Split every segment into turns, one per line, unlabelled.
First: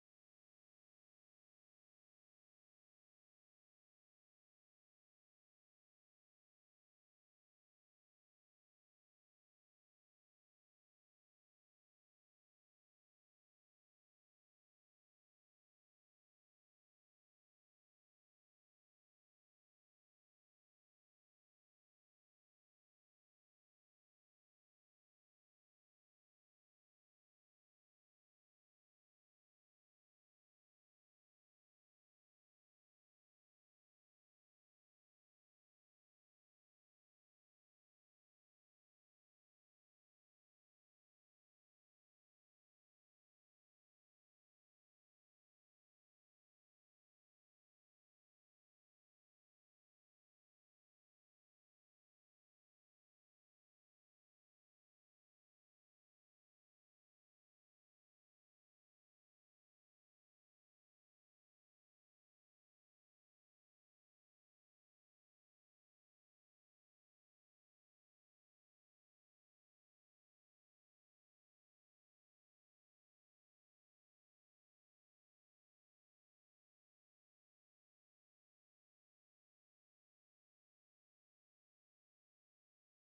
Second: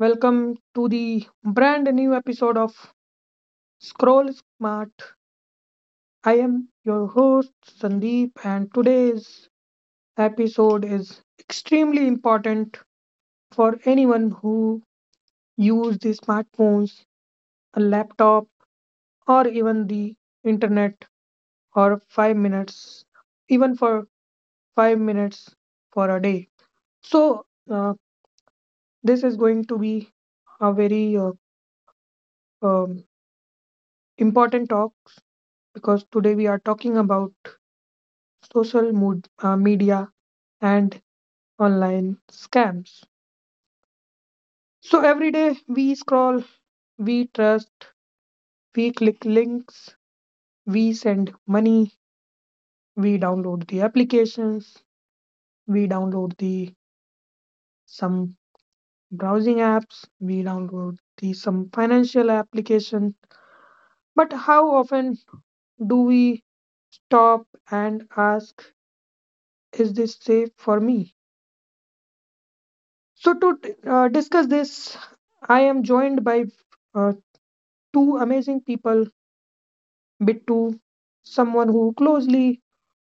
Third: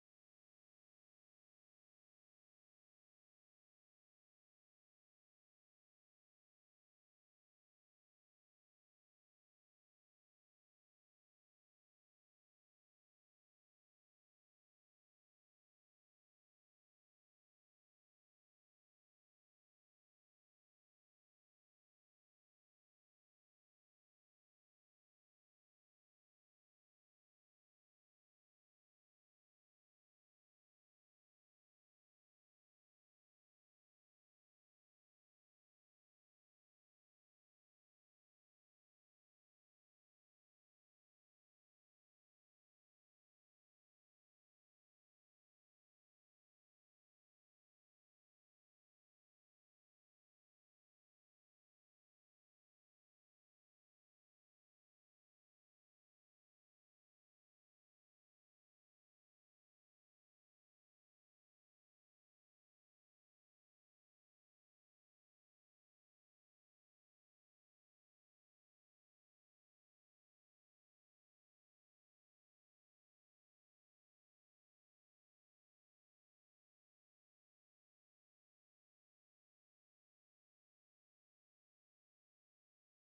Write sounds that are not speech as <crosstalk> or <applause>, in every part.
welcome to the brand new episode of Scroll Smart. I am your host Sandeep, and today's episode is extremely important for anyone who uses the smartphones, a laptop, or even the internet or 5 minutes, even for 5 minutes for a day. So uh, this is going to be a very um, important talk. Because today we are talking about social media and online scams. So every day we scroll, we trust, we click links, we send money, we download the applications, we download the some browsing apps, we download the some financial application. But how often do we stop and ask, is this safe for me? So, to discuss this, I am joined by uh, two amazing people, Bittu, someone who closely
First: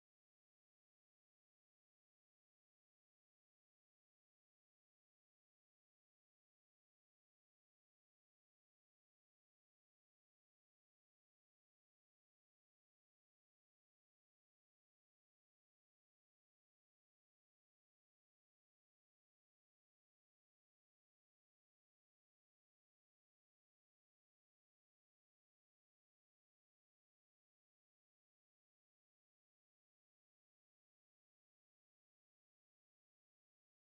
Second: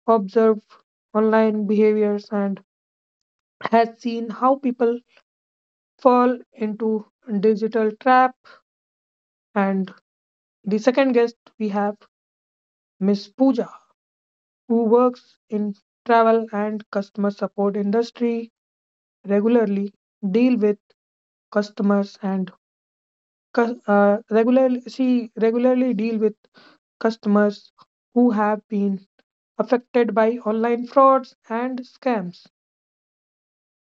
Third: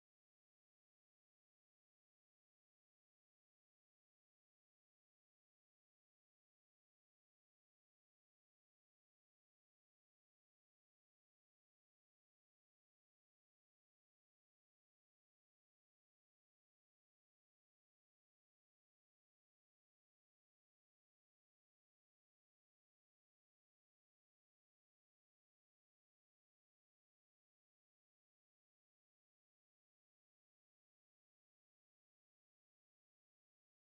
observes online behaviors and has seen how people fall into digital trap, and the second guest we have, Miss Pooja, who works in travel and customer support industry, regularly deal with customers and regularly she regularly deal with customers who have been affected by online frauds and scams.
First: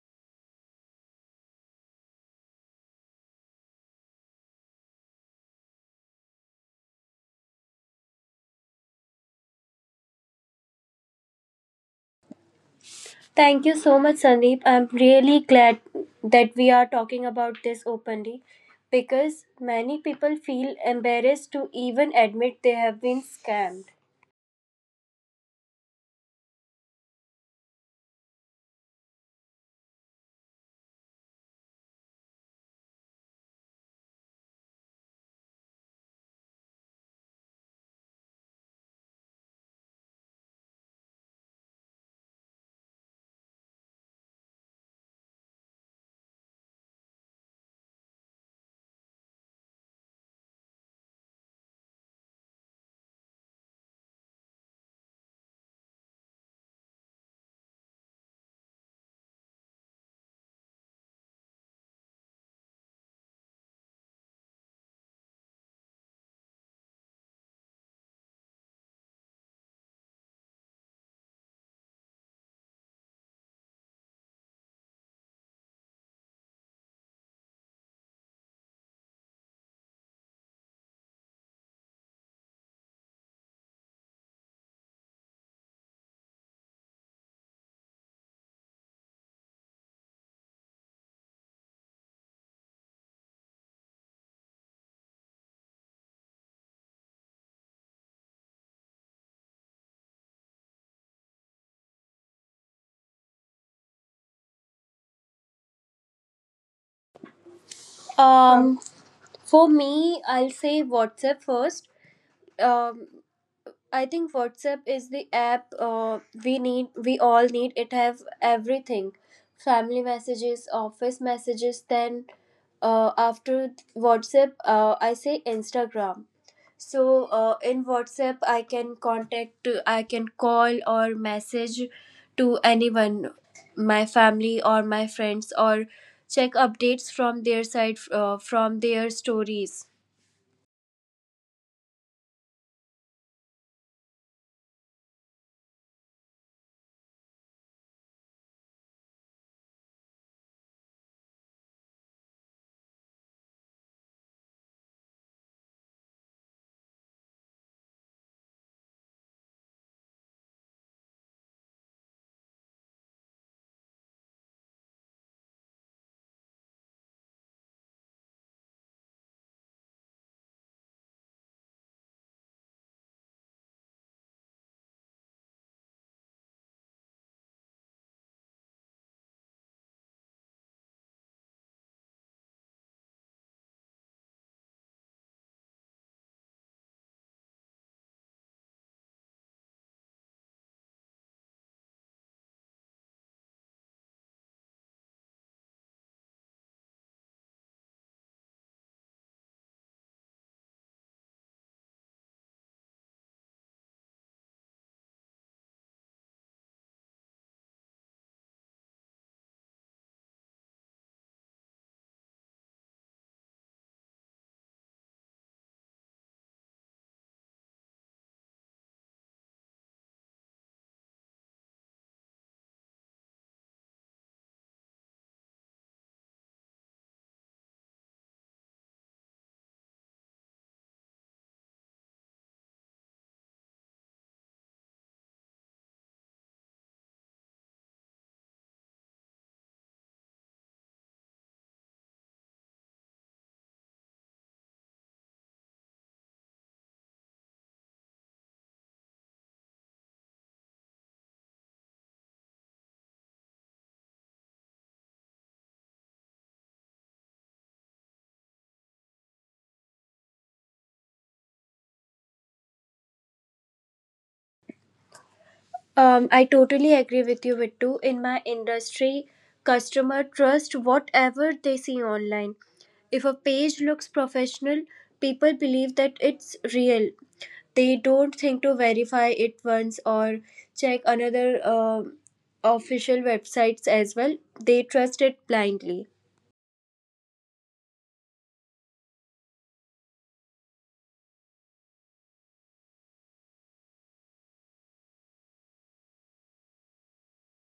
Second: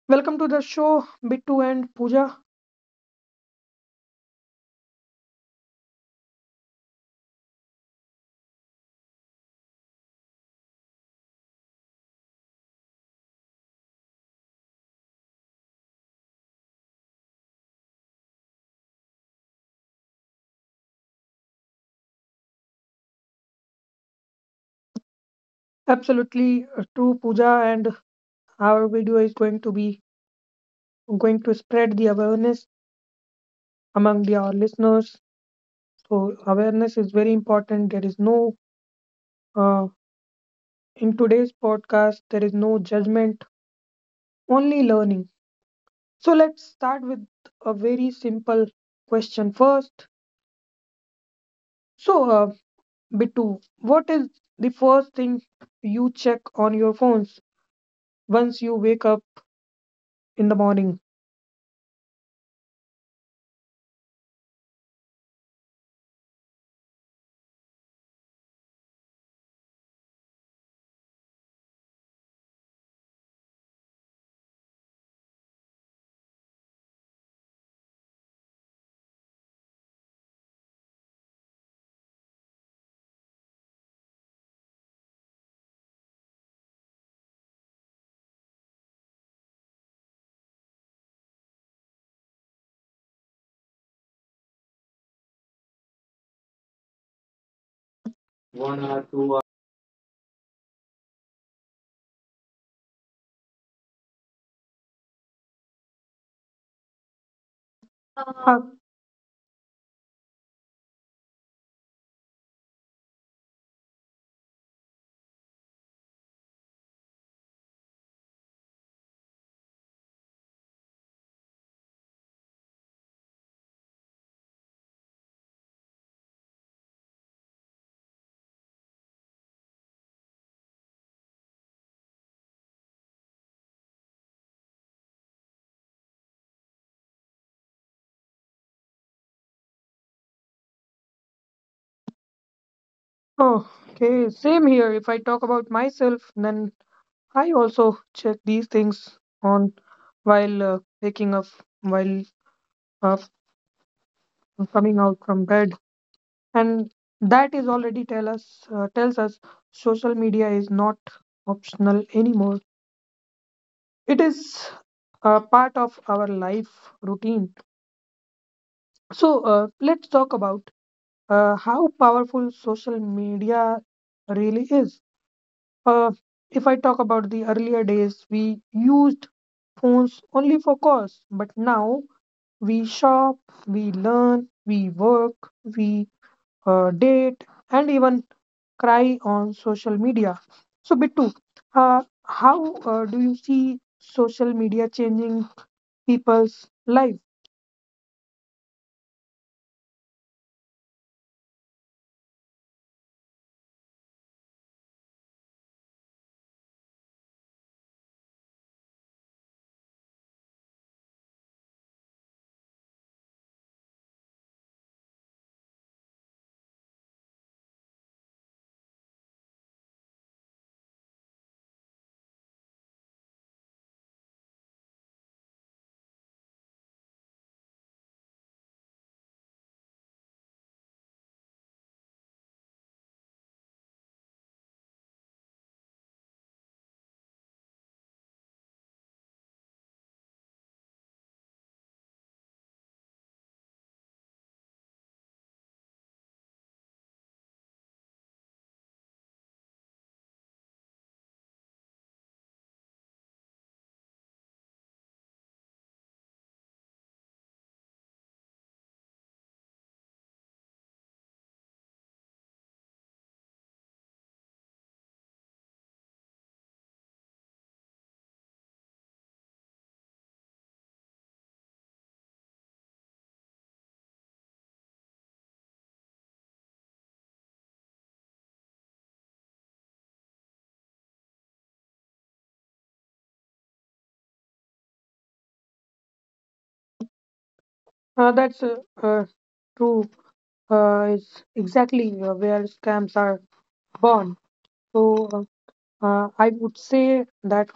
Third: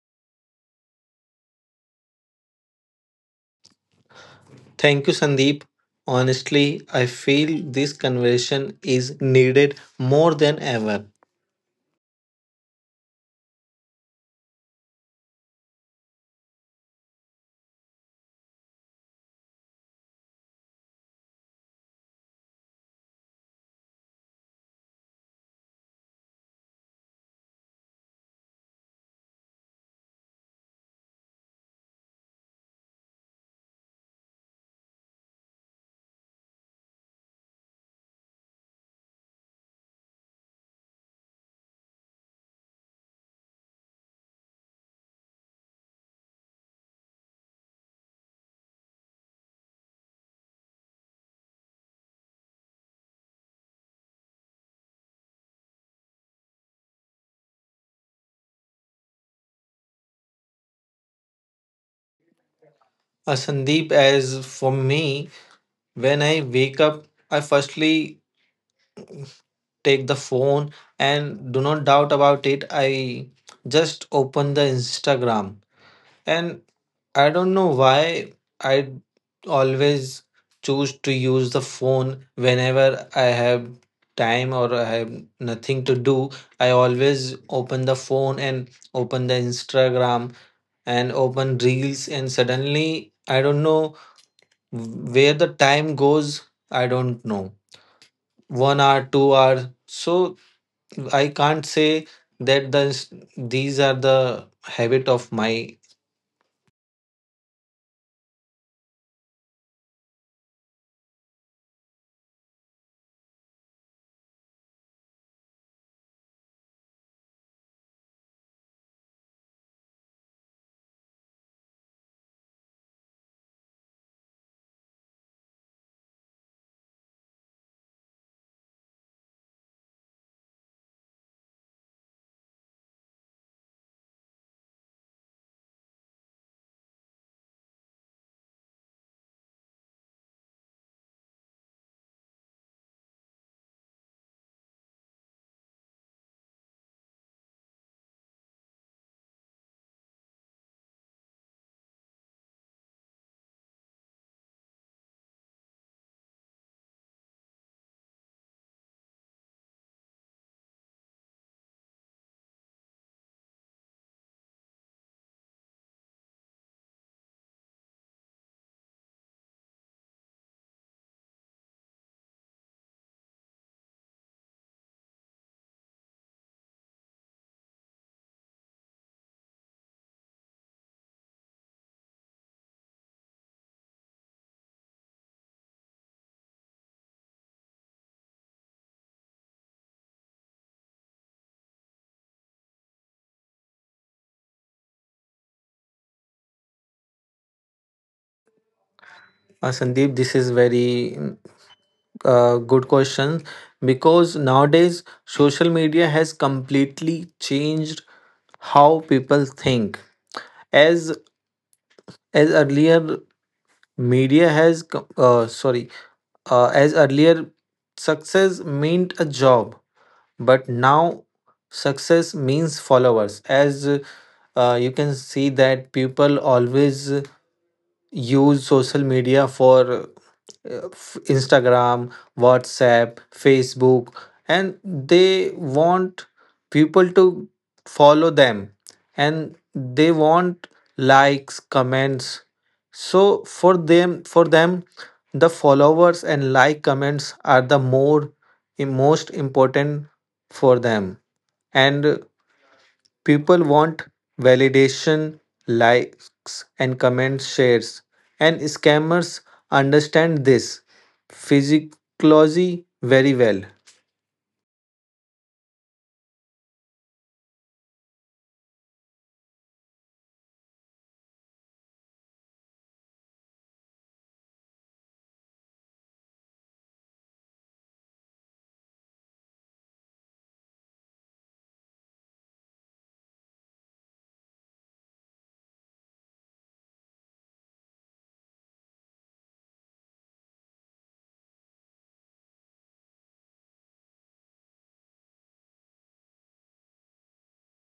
Welcome to the show, Bittu and Pooja.
Thank you, Sandeep. Honestly, I feel this conversation is needed more than ever.
Thank you so much, Sandeep. I'm really glad that we are talking about this openly because many people feel embarrassed to even admit they have been scammed.
Absolutely true, Pooja, and our video is going to spread the awareness among the our listeners. So awareness is very important. There is no uh, in today's podcast there is no judgment, only learning. So let's start with a very simple question first. So, Bittu, what is the first thing you check on your phones once you wake up in the morning?
Sandeep, as for me, when I wake up, I firstly take the phone and do not doubt about it. I just open the Instagram. And I don't know why I always choose to use the phone whenever I have time or I have nothing to do. I always open the phone and open the Instagram and open reels, and suddenly I don't know where the time goes. I don't know. One
One or
hour, two
two hour.
hour. So I can't say that these are the habit of my.
Uh,
Um, for me, I'll say WhatsApp first. Um, I think WhatsApp is the app we need. We all need. It have everything, family messages, office messages. Then after WhatsApp, I say Instagram. So in WhatsApp, I can contact. I can call or message to anyone, my family or my friends, or check updates from their side, from their stories.
oh, okay, same here. If I talk about myself, then I also check these things on while waking up, while uh, coming out from bed. And that is already tells us social media is not optional anymore. It is a part of our life routine. So let's talk about how powerful social media really is. Uh, if i talk about the earlier days, we used phones only for calls, but now we shop, we learn, we work, we date, and even cry on social media. So, Bittu, how do you see social media changing people's life?
Sandeep, this is very good question, because nowadays social media has completely changed how people think. As as earlier media has co- sorry as earlier, success meant a job, but now success means followers. As you can see, that people always use social media for Instagram, WhatsApp, Facebook, and they want people to follow them, and they want likes, comments. So for them the followers and like comments are the more most important for them. And people want validation, likes, and comment shares. And scammers understand this physiology very well.
I totally agree with you, Vittu. In my industry, customer trust whatever they see online. If a page looks professional, people believe that it's real. They don't think to verify it once or check another um official websites as well. They trust it blindly.
That's uh, true. It's exactly where scams are born. So, I would say that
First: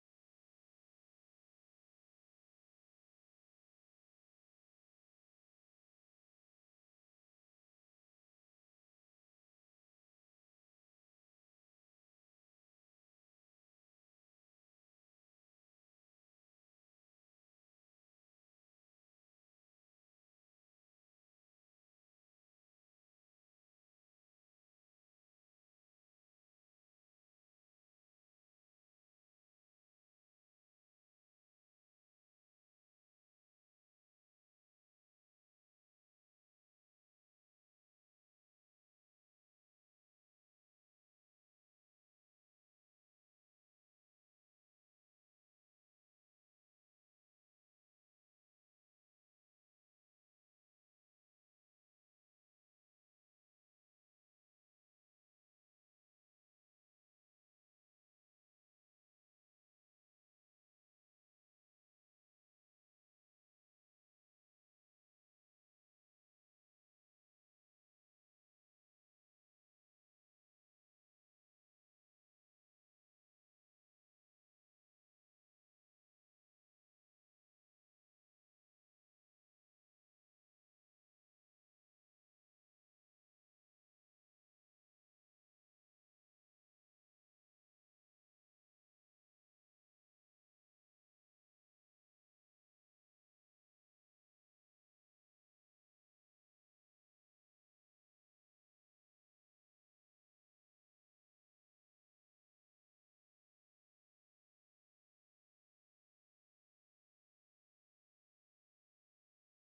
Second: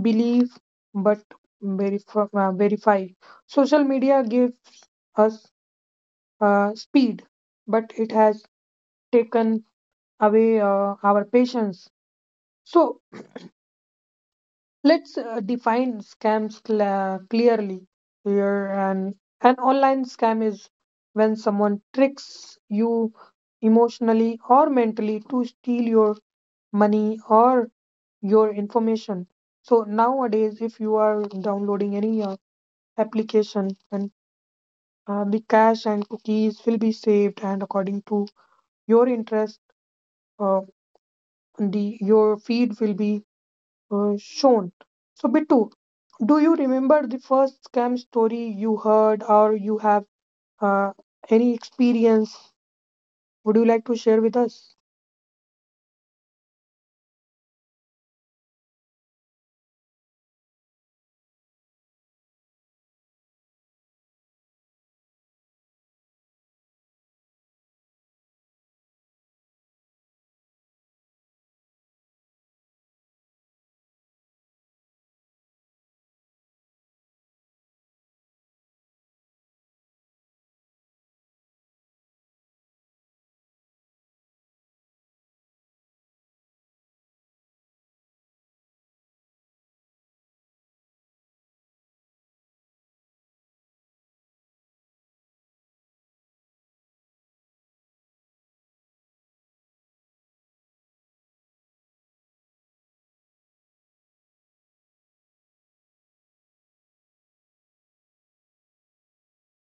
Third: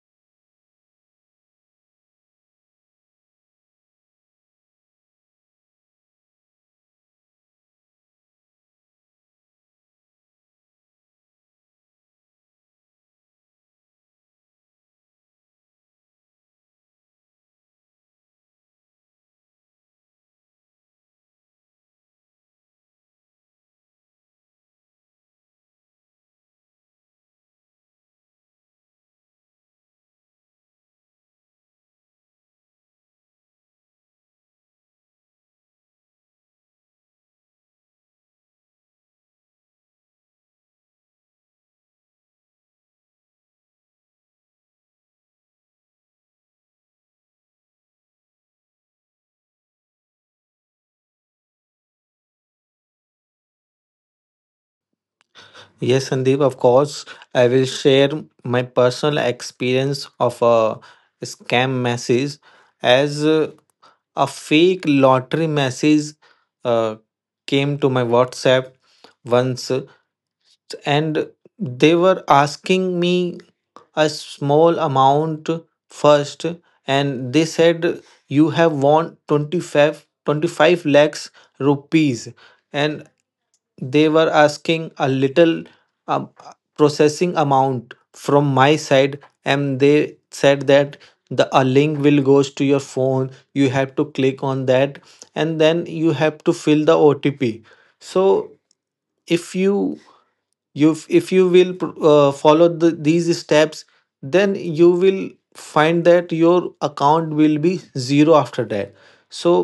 believe but verify. Social media gives us speed, but it has taken away our patience. So, let's define scams cla clearly here. And an online scam is when someone tricks you emotionally or mentally to steal your money or your information. So nowadays, if you are downloading any application and the cash and cookies will be saved, and according to your interest, uh, the your feed will be shown. So, Bittu, do you remember the first scam story you heard, or you have uh, any experience? Would you like to share with us?
Yes, Sandeep, of course. I will share my personal experience of a scam message, as a fake lottery message uh, came to my WhatsApp once. And they were asking me a small amount first, and they said you have won 25 25 lakhs rupees, and they were asking a little um, processing amount from my side. And they said that the a link will goes to your phone, you have to click on that, and then you have to fill the OTP. So if you if you will follow these steps, then you will find that your account will be zero after that. So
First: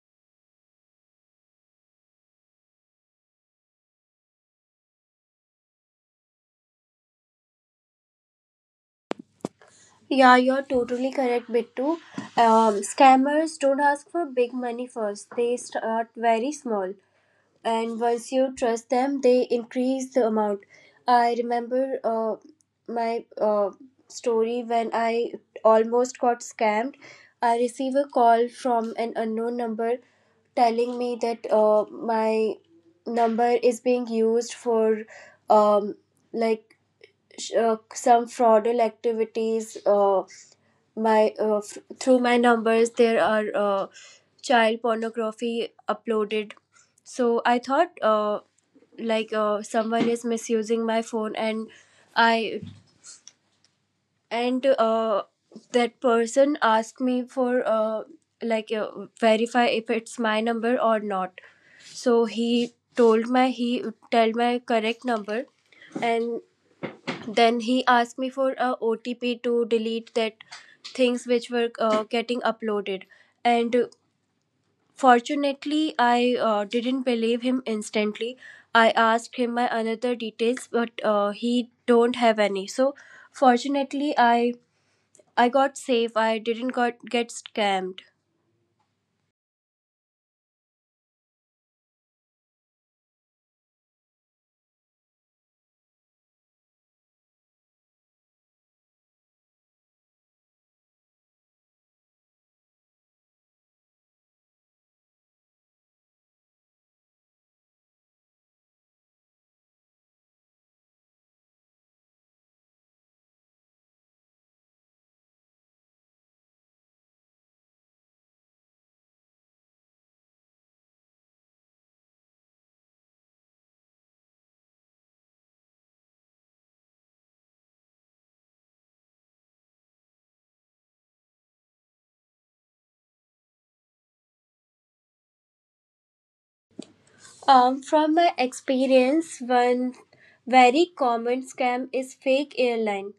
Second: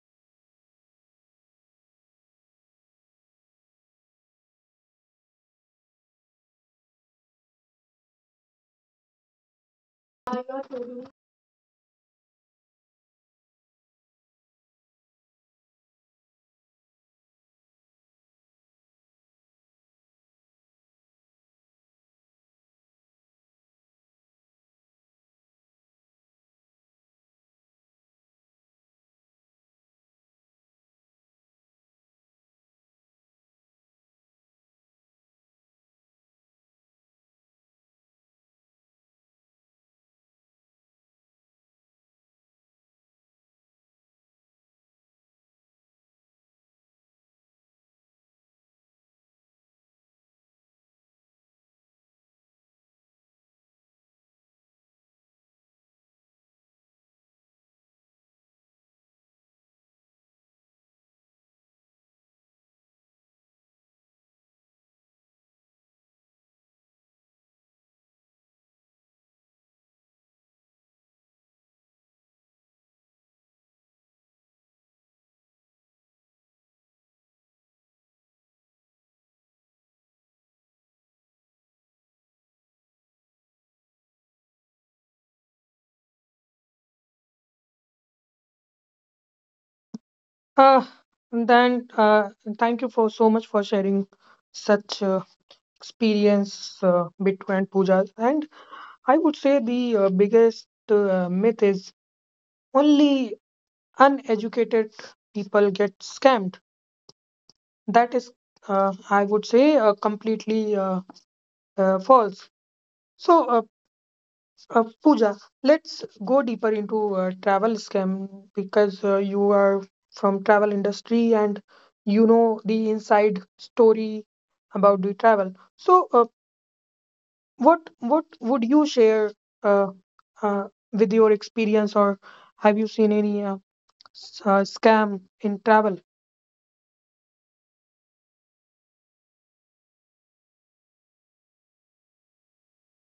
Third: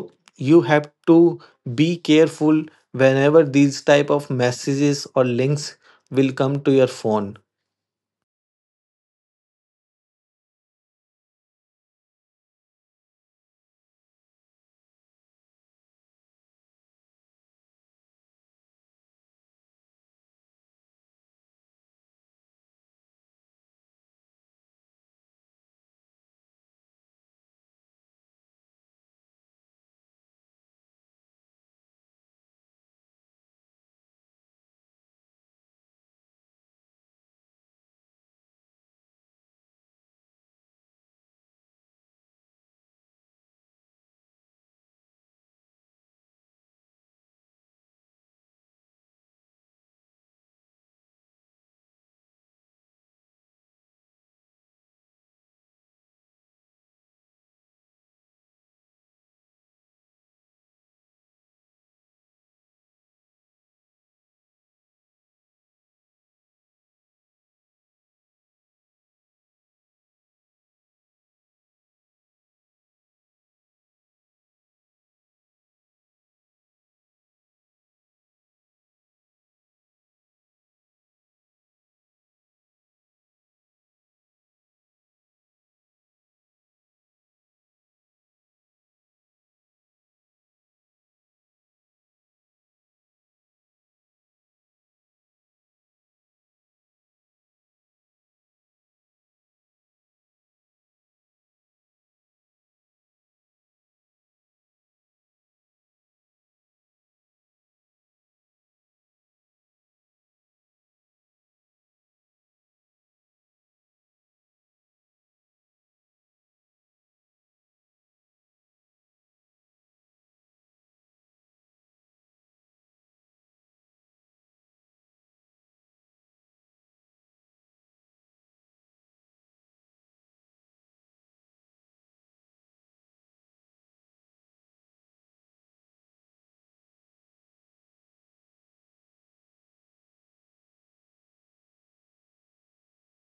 you have to be careful whenever these type of messages or links will come to your phone.
Yeah, you're totally correct, Bittu. Scammers don't ask for big money first. They start very small. And once you trust them, they increase the amount. I remember, my story when I almost got scammed. I receive a call from an unknown number telling me that my number is being used for um, like some fraudulent activities, my through my numbers there are child pornography uploaded. So I thought, like someone is misusing my phone, i and that person asked me for, like, verify if it's my number or not. So he tell my correct number. And then he asked me for a OTP to delete that things which were getting uploaded. And fortunately, I didn't believe him instantly. I asked him my another details, but he don't have any. So, fortunately, I got safe. I didn't got get scammed.
Uh, and then, thank you for so much for sharing such experience, Bittu and Pooja. And I would say the biggest myth is only uneducated people get scammed. That is, I would say, completely false. So, Pooja, let's go deeper into travel scam because you are from travel industry and you know the inside story about the travel. So, what would you share uh, uh, with your experience, or have you seen any scam in travel?
From my experience, one very common scam is fake airline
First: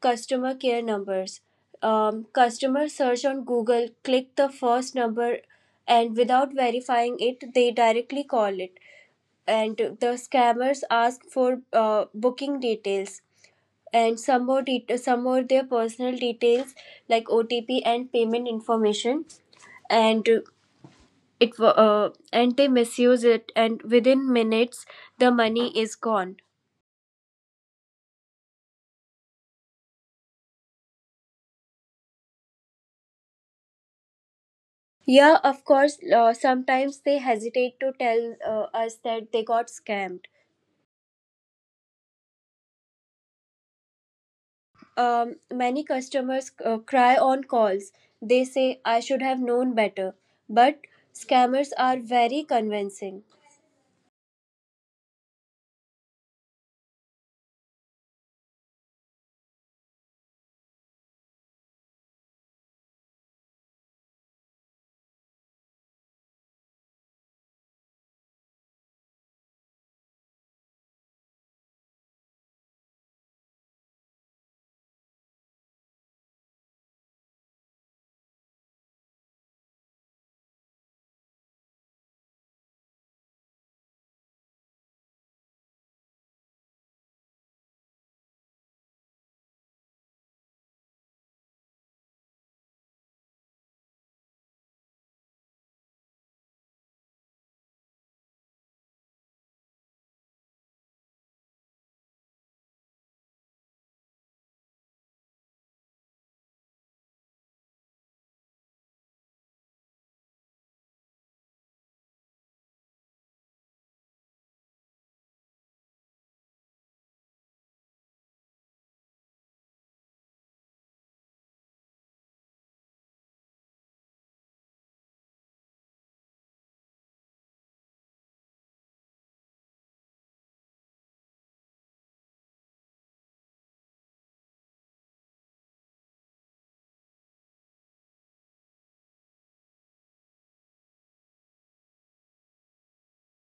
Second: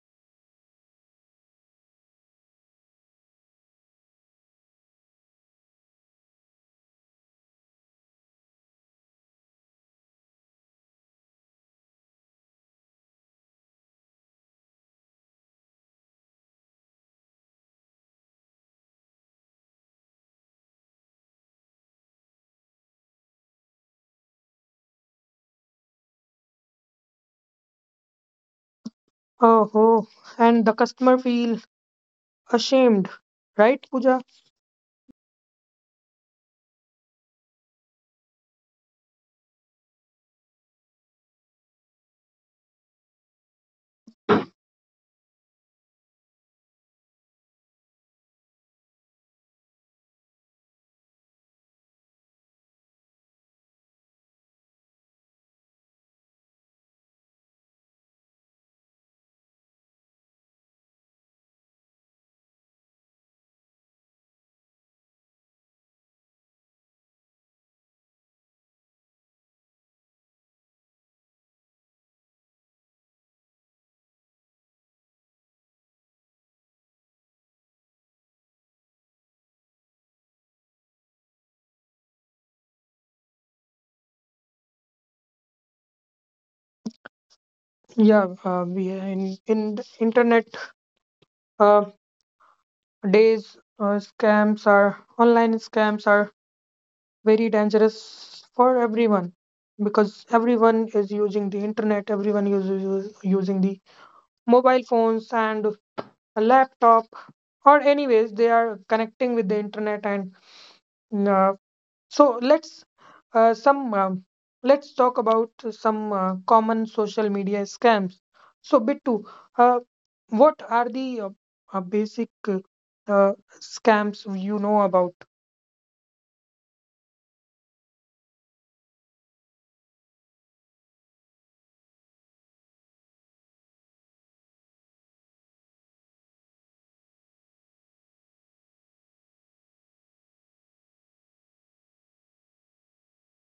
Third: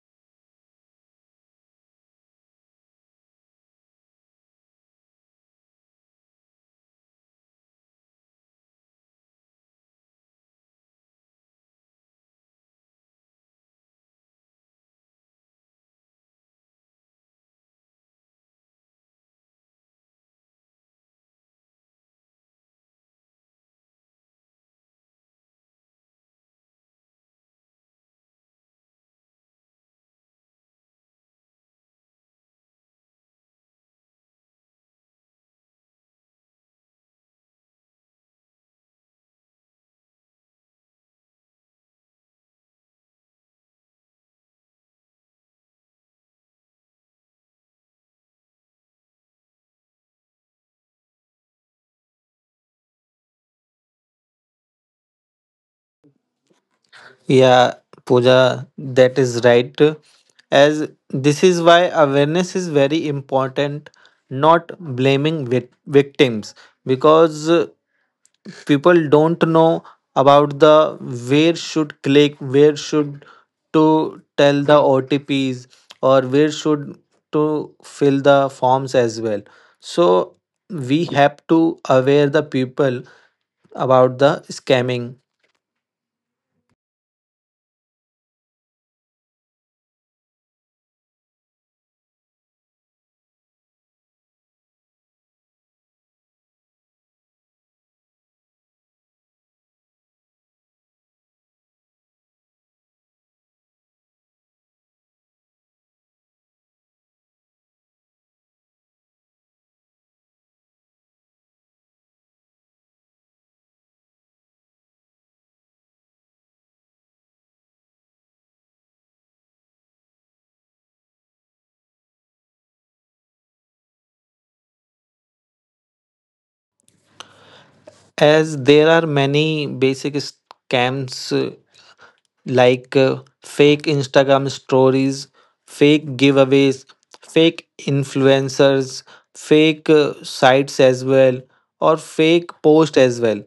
customer care numbers. Customer search on Google, click the first number, and without verifying it, they directly call it. And the scammers ask for booking details and some more their personal details like OTP and payment information. And and they misuse it, and within minutes the money is gone.
Oh, and the customer feel ashamed, right, Pooja?
Yeah, of course, sometimes they hesitate to tell us that they got scammed. Many customers cry on calls. They say, I should have known better. But scammers are very convincing.
Yeah, Pooja, that is right. As this is why awareness is very important, not blaming victims, because people don't know about the where should click, where should to tell the OTPs, or where should to fill the forms as well. So we have to aware the people about the scamming.
Yeah, we in the internet. Uh, Days, scams are online scams are very dangerous for everyone because everyone is using the internet, everyone is using the mobile phones and a laptop, or anyways, they are connecting with the internet. And uh, so uh, some um, let's talk about some common social media scams. So, Bittu, uh, what are the basic uh, scams you know about?
As there are many basic scams, like fake Instagram stories, fake giveaways, fake influencers, fake sites as well, or fake post as well.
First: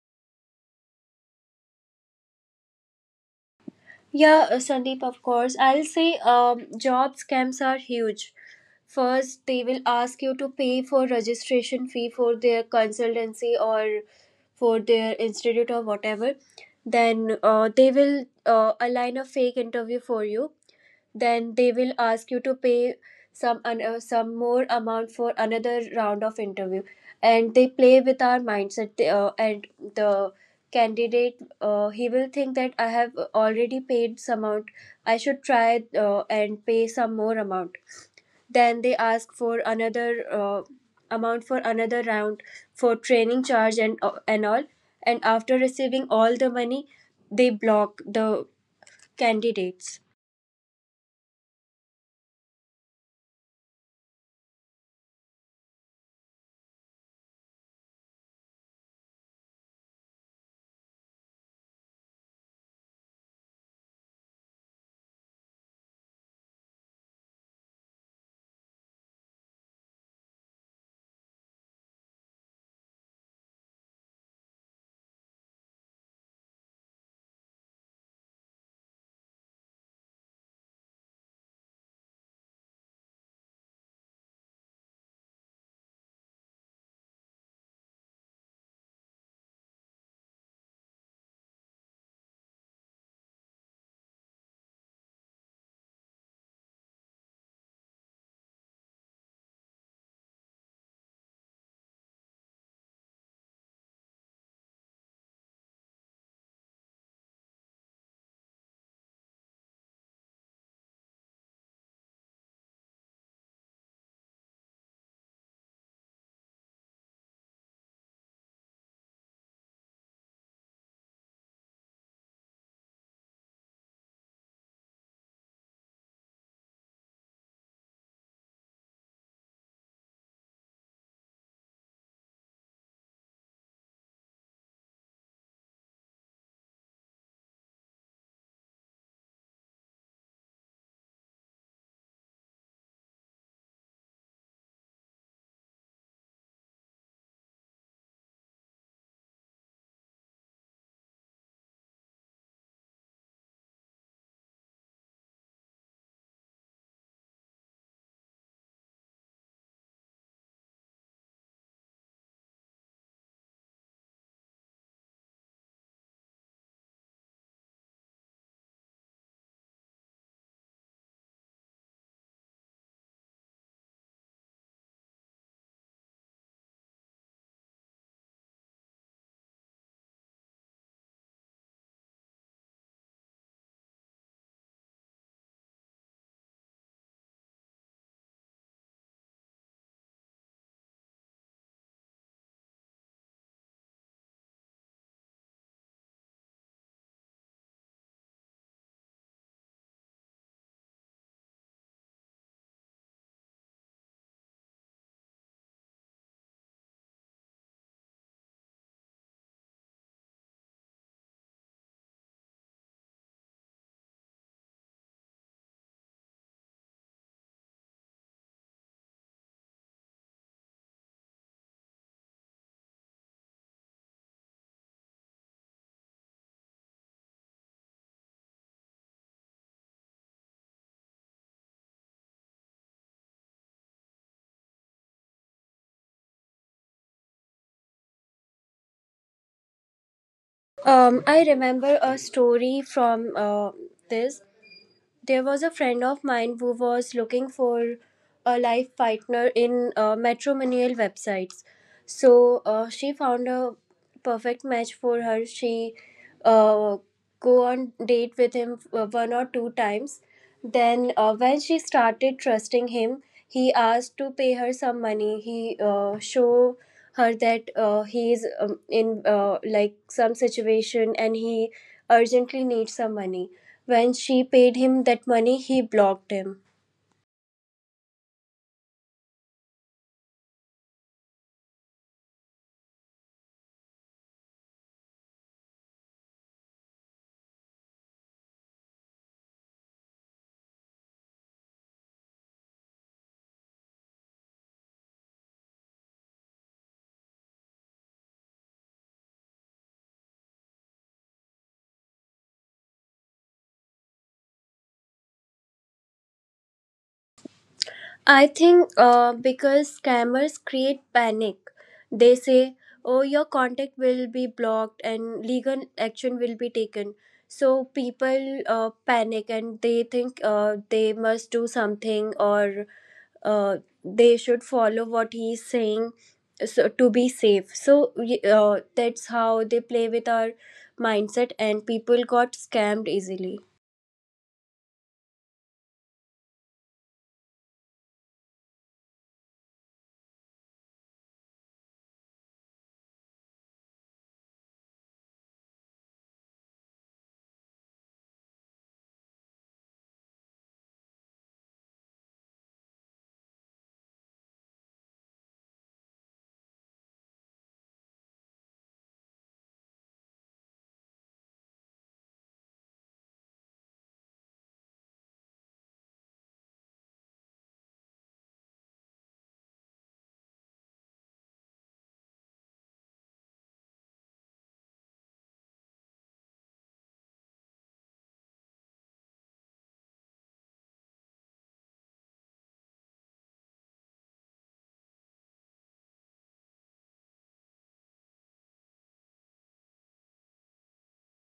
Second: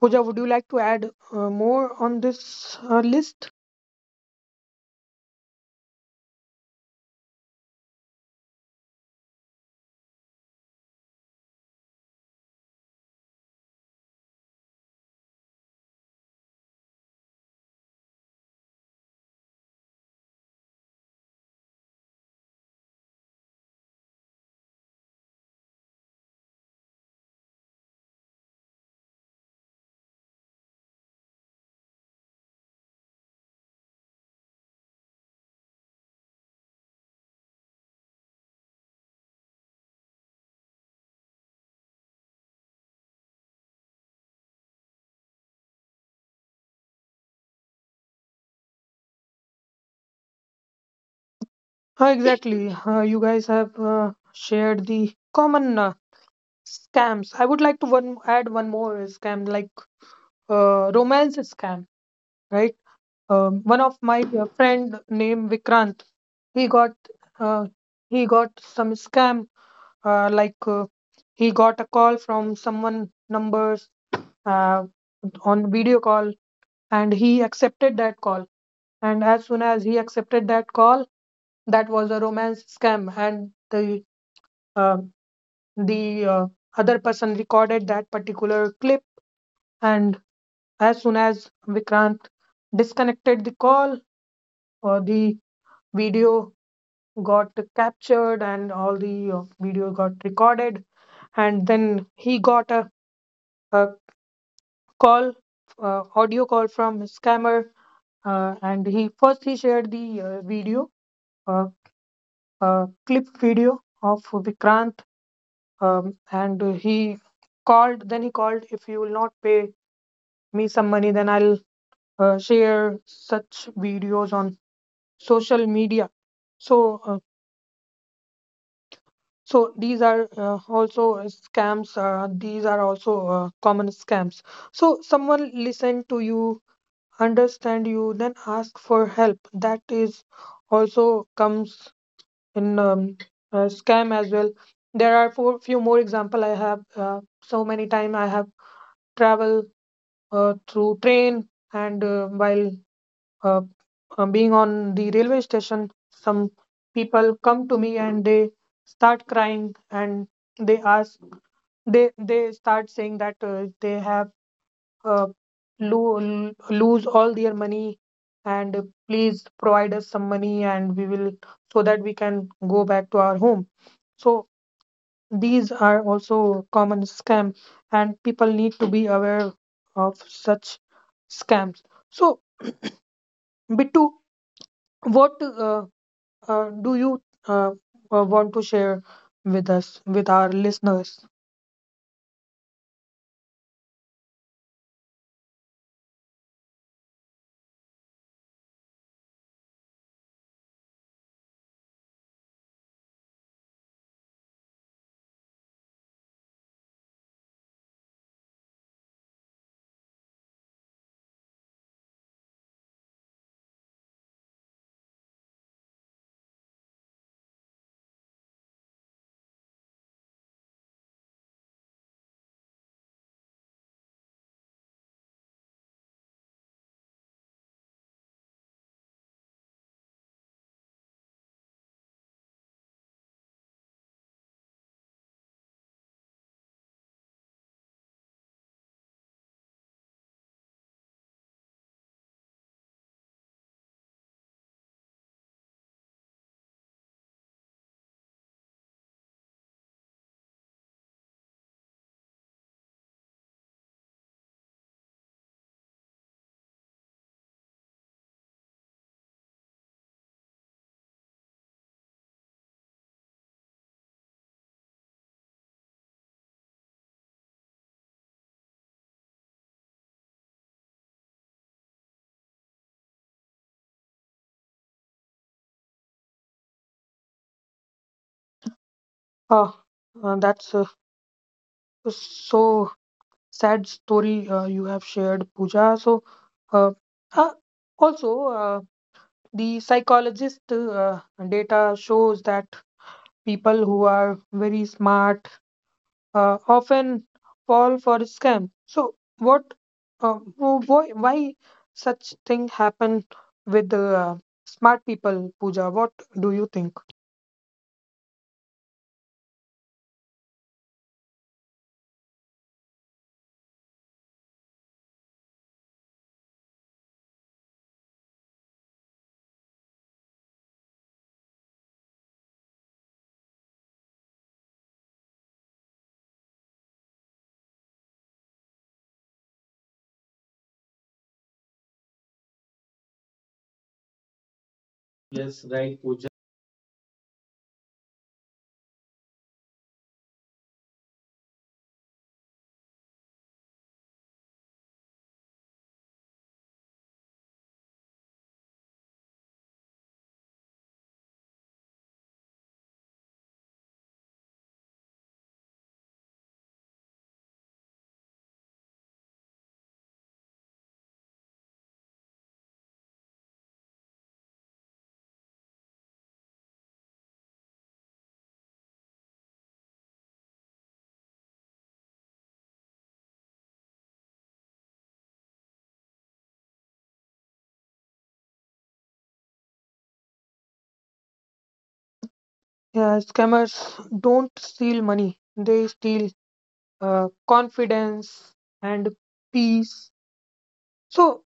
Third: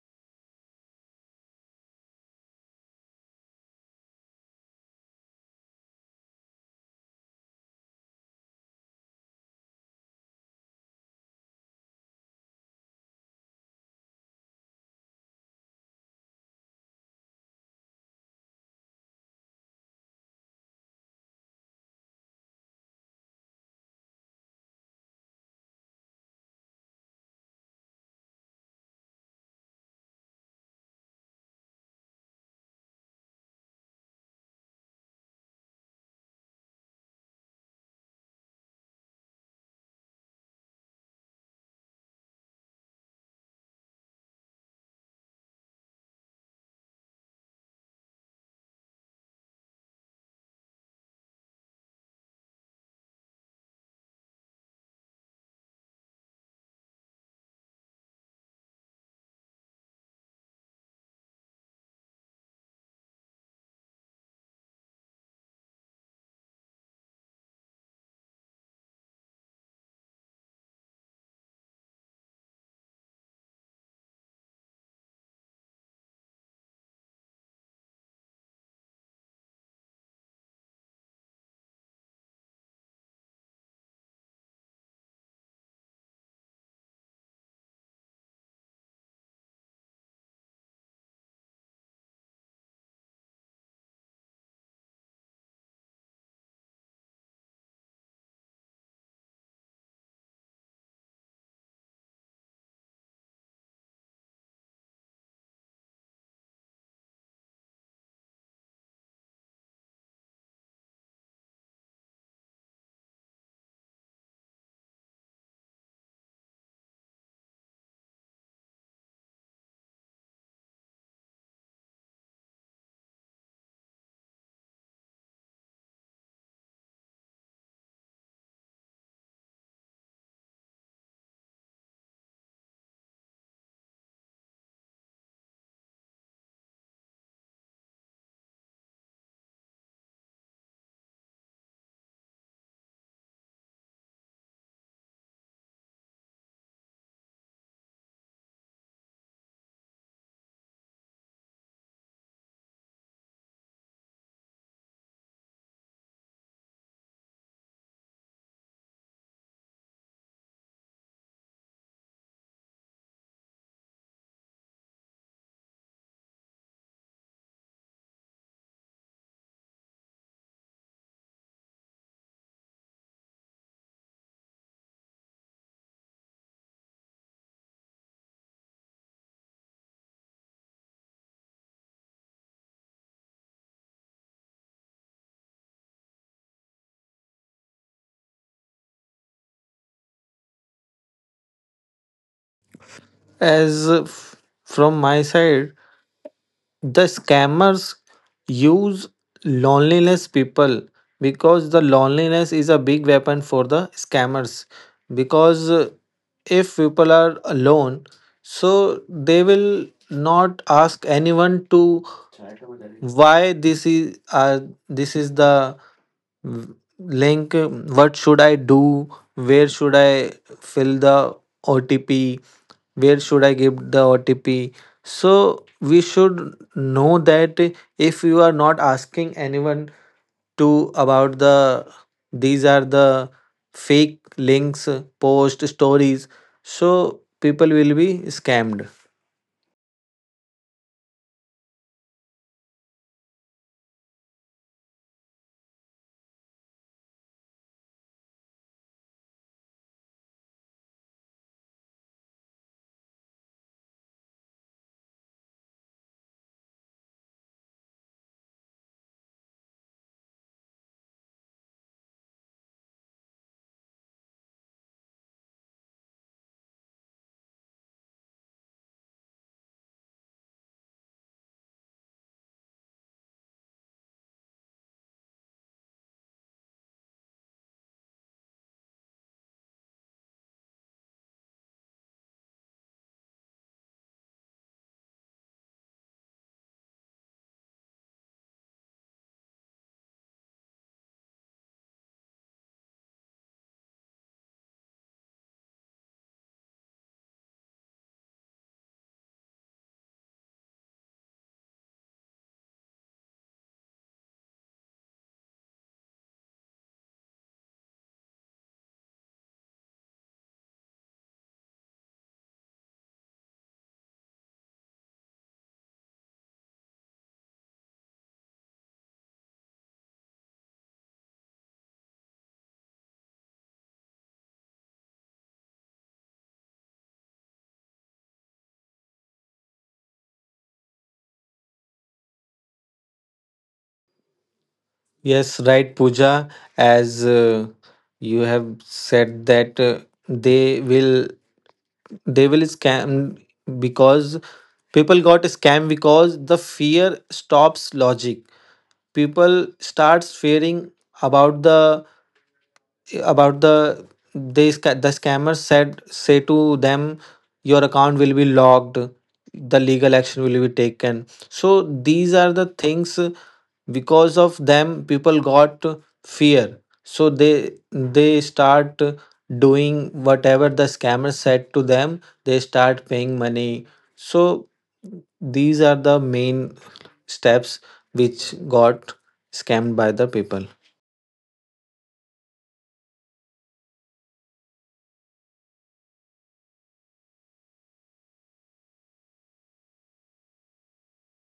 Pooja, would you like to add more on this list?
Yeah, Sandeep, of course. I'll say job scams are huge. First, they will ask you to pay for registration fee for their consultancy or for their institute or whatever. Then they will align a fake interview for you. Then they will ask you to pay some more amount for another round of interview. And they play with our mindset. And the candidate, he will think that I have already paid some amount. I should try and pay some more amount. Then they ask for another amount for another round, for training charge, and all. And after receiving all the money, they block the candidates.
Exactly. You guys have shared the common scams. I would like to one add one more scam, like romance scam, right? One of my friend named Vikrant, he got uh, he got some scam, like he got a call from someone numbers uh, on video call, and he accepted that call. And as soon as he accepted that call, that was a romance scam, and uh, the other person recorded that particular clip. And as soon as Vikrant disconnected the call, or the video got captured, and all the video got recorded, and then he got a call audio call from scammer. And he first he shared the video uh, clip video of Vikrant. And He called. Then he called, if you will not pay me some money, then I'll share such videos on social media. So, uh, so these are also scams. These are also common scams. So someone listen to you, understand you, then ask for help. That is also comes in scam as well. There are four few more example I have. So many time I have travel through train, and while uh, being on the railway station, some people come to me, and they start crying, and they ask they start saying that they have uh, lose all their money, and please provide us some money, and we will so that we can go back to our home. So these are also common scam, and people need to be aware of such scams. So, Bittu, what do you uh, want to share with us, with our listeners?
As from my side, the scammers use loneliness people, because the loneliness is a big weapon for the scammers, because if people are alone, so they will not ask anyone to why this is, this is the link. What should I do? Where should I fill the OTP? Where should I give the OTP? So we should know that if you are not asking anyone to about the, these are the fake links, post stories, so people will be scammed.
I remember a story from this. There was a friend of mine who was looking for a life partner in matrimonial websites. So she found a perfect match for her. She uh, go on date with him one or two times. Then when she started trusting him, he asked to pay her some money. He show her that he is in like some situation, and he urgently needs some money. When she paid him that money, he blocked him.
Uh, that's so sad story you have shared, Pooja. So, uh, uh, also, the psychologist data shows that people who are very smart often fall for a scam. So what, why such thing happen with the smart people, Pooja? What do you think?
I think because scammers create panic. They say, oh, your contact will be blocked and legal action will be taken. So people panic, and they think they must do something, or uh, they should follow what he is saying, so to be safe. That's how they play with our mindset and people got scammed easily.
Yes,
Yes,
right,
right, Pooja.
Pooja. As you have said that they will they will scam, because people got scam because the fear stops logic. People starts fearing about the, the scammers said say to them your account will be locked, the legal action will be taken. So these are the things, because of them people got fear, so they start doing whatever the scammer said to them, they start paying money. So these are the main steps which got scammed by the people.
Yeah, scammers don't steal money. They steal confidence and peace. So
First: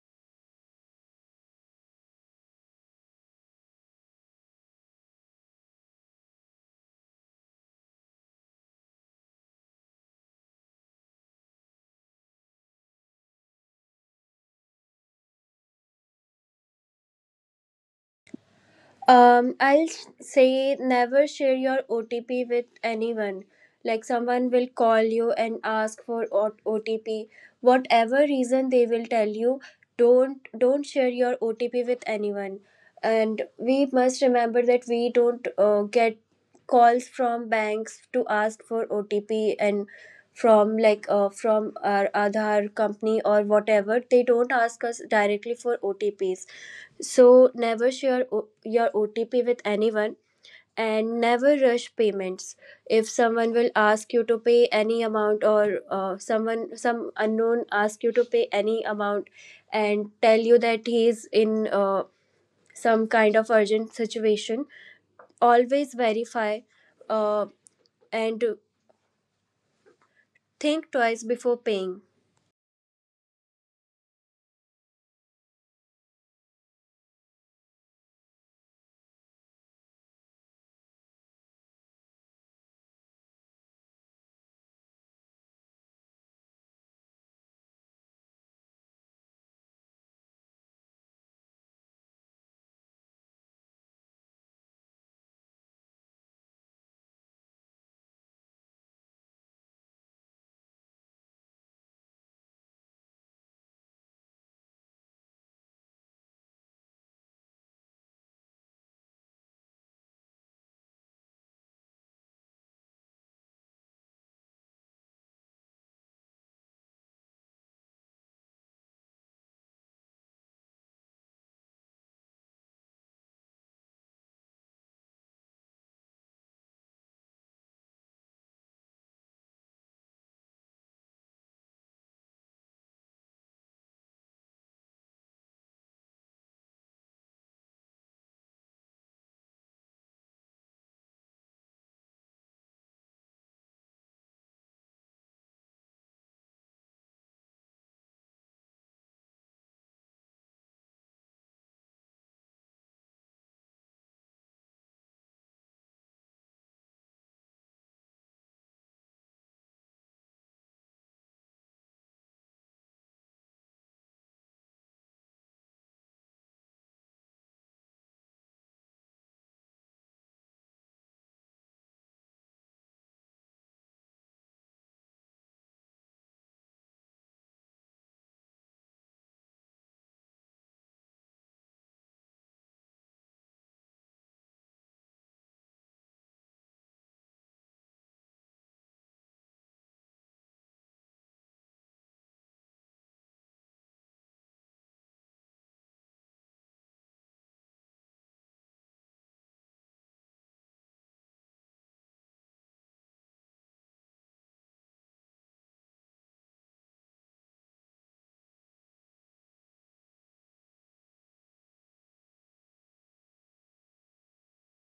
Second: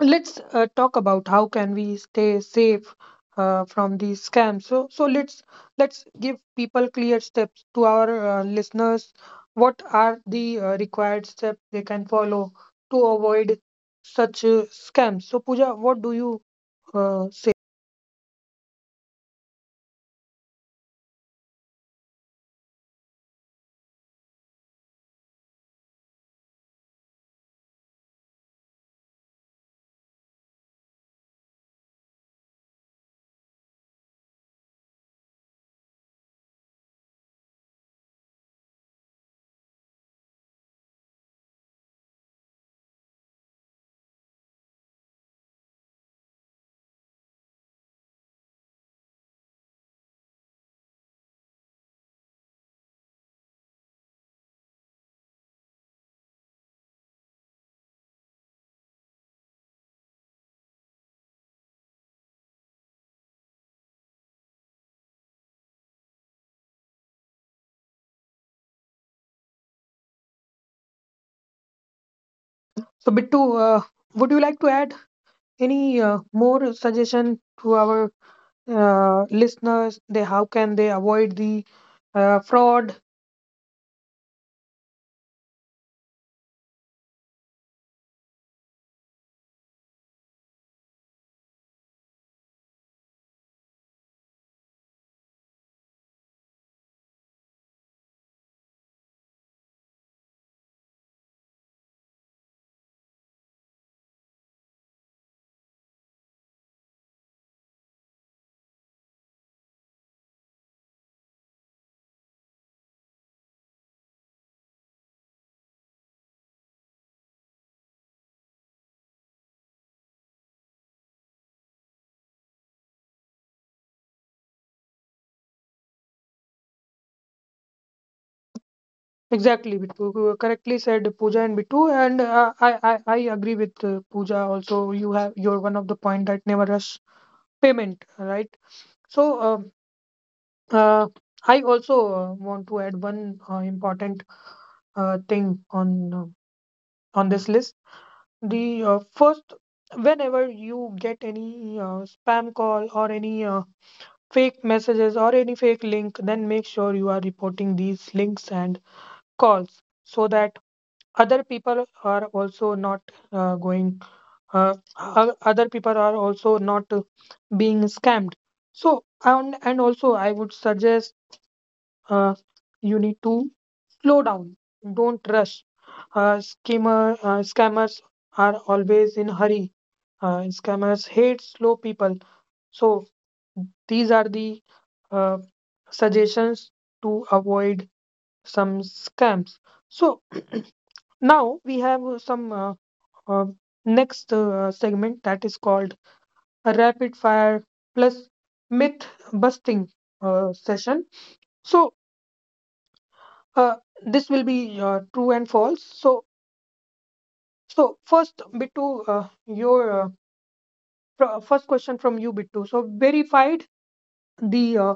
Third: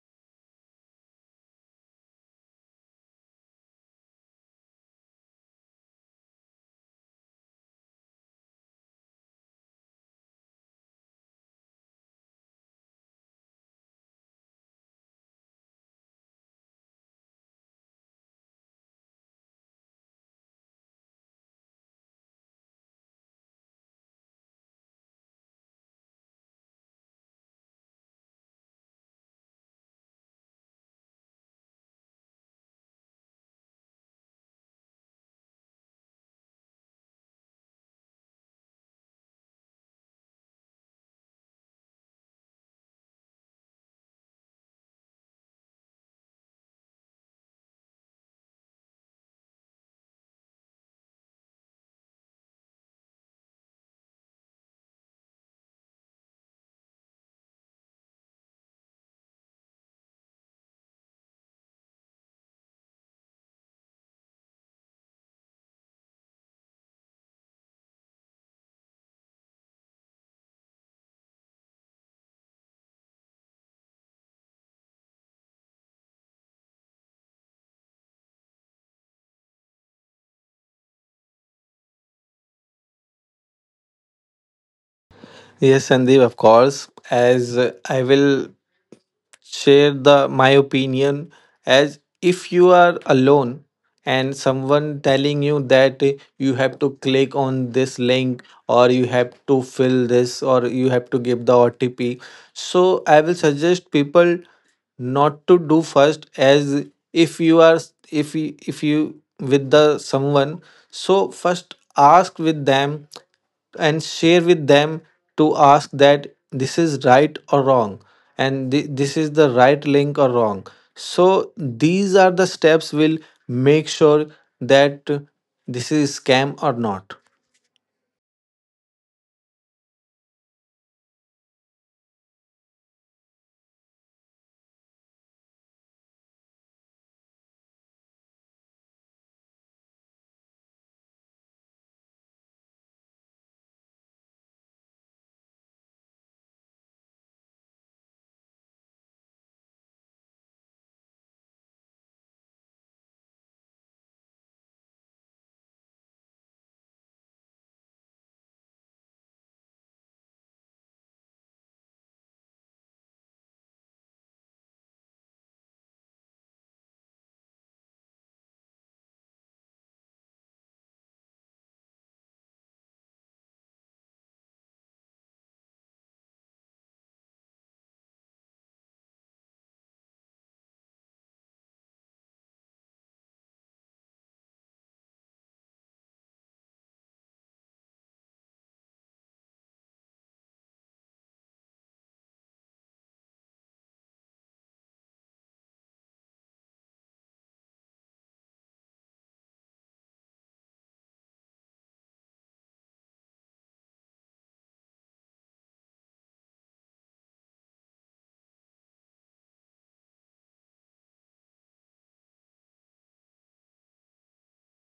let's talk about how can we stay safe from these scams. So let's give people clear steps to our listeners. What are the required steps they can follow to avoid such scams? So, Pooja, what do you say?
Um, I'll s- say never share your OTP with anyone. Like someone will call you and ask for OTP. Whatever reason they will tell you, don't share your OTP with anyone. And we must remember that we don't get calls from banks to ask for OTP, and from our Aadhaar company or whatever. They don't ask us directly for OTPs, so never share your OTP with anyone, and never rush payments. If someone will ask you to pay any amount, or someone, some unknown ask you to pay any amount and tell you that he is in some kind of urgent situation, always verify, uh, and think twice before paying.
So, Bittu, would you like to add any more suggestion to our listeners, they how can they avoid the fraud?
Yes, Sandeep, of course. As I will share the my opinion. As if you are alone and someone telling you that you have to click on this link, or you have to fill this, or you have to give the OTP. So I will suggest people not to do first. As if you are, if you with the someone, so first ask with them, and share with them, to ask that this is right or wrong, and this is the right link or wrong. So these are the steps will make sure that this is scam or not.
Exactly, Bittu. You correctly said, Pooja and Bittu. And I agree with Pooja also. You're one of the point that never rush payment, right? So uh, I also want to add one important thing on this list. The First, whenever you get any spam call or any fake messages or any fake link, then make sure you are reporting these links and calls so that other people are also not going uh, o- other people are also not being scammed. So and also I would suggest uh, you need to slow down. Don't rush. Scammers are always in hurry. Scammers hate slow people. So these are the uh, suggestions to avoid some scams. So <clears throat> now we have some uh, next segment that is called a rapid fire plus myth busting session. So uh, this will be true and false. So first, Bittu, your first question from you, Bittu. So verified the.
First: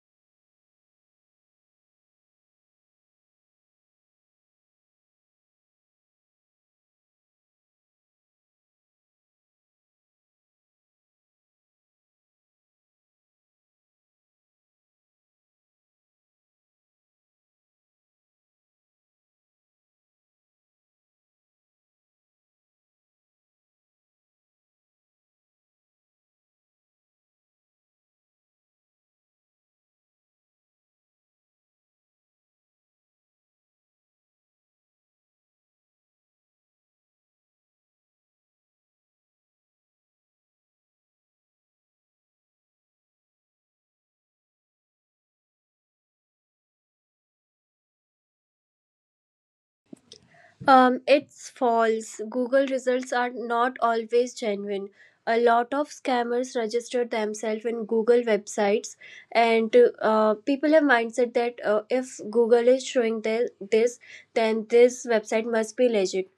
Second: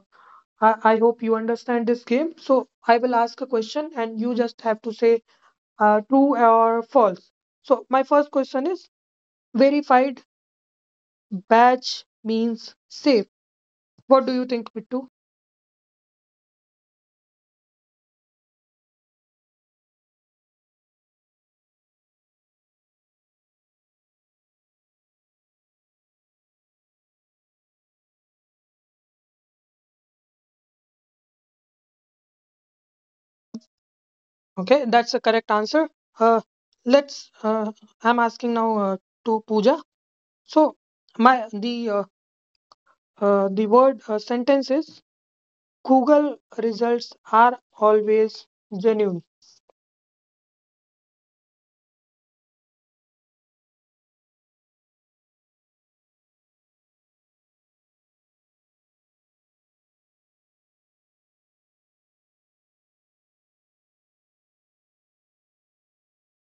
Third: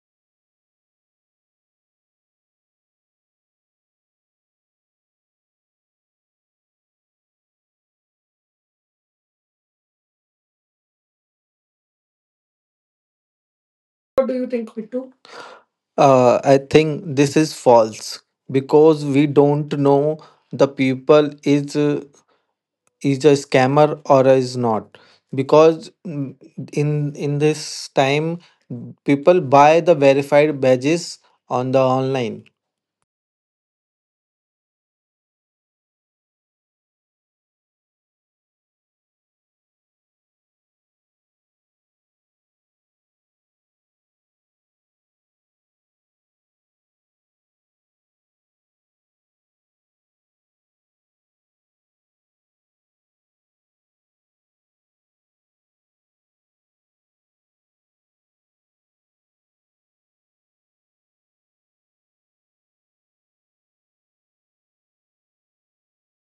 I hope you understand this game. So I will ask a question, and you just have to say true or false. So my first question is verified badge means safe. What do you think, Bittu?
I think this is false, because we don't know the people is, is a scammer or is not, because, in this time, people buy the verified badges on the online.
Okay, that's the correct answer. Uh, let's. I'm asking now to Pooja. So my the word sentence is Google results are always genuine.
It's false. Google results are not always genuine. A lot of scammers register themselves in Google websites, and people have mindset that if Google is showing this, then this website must be legit.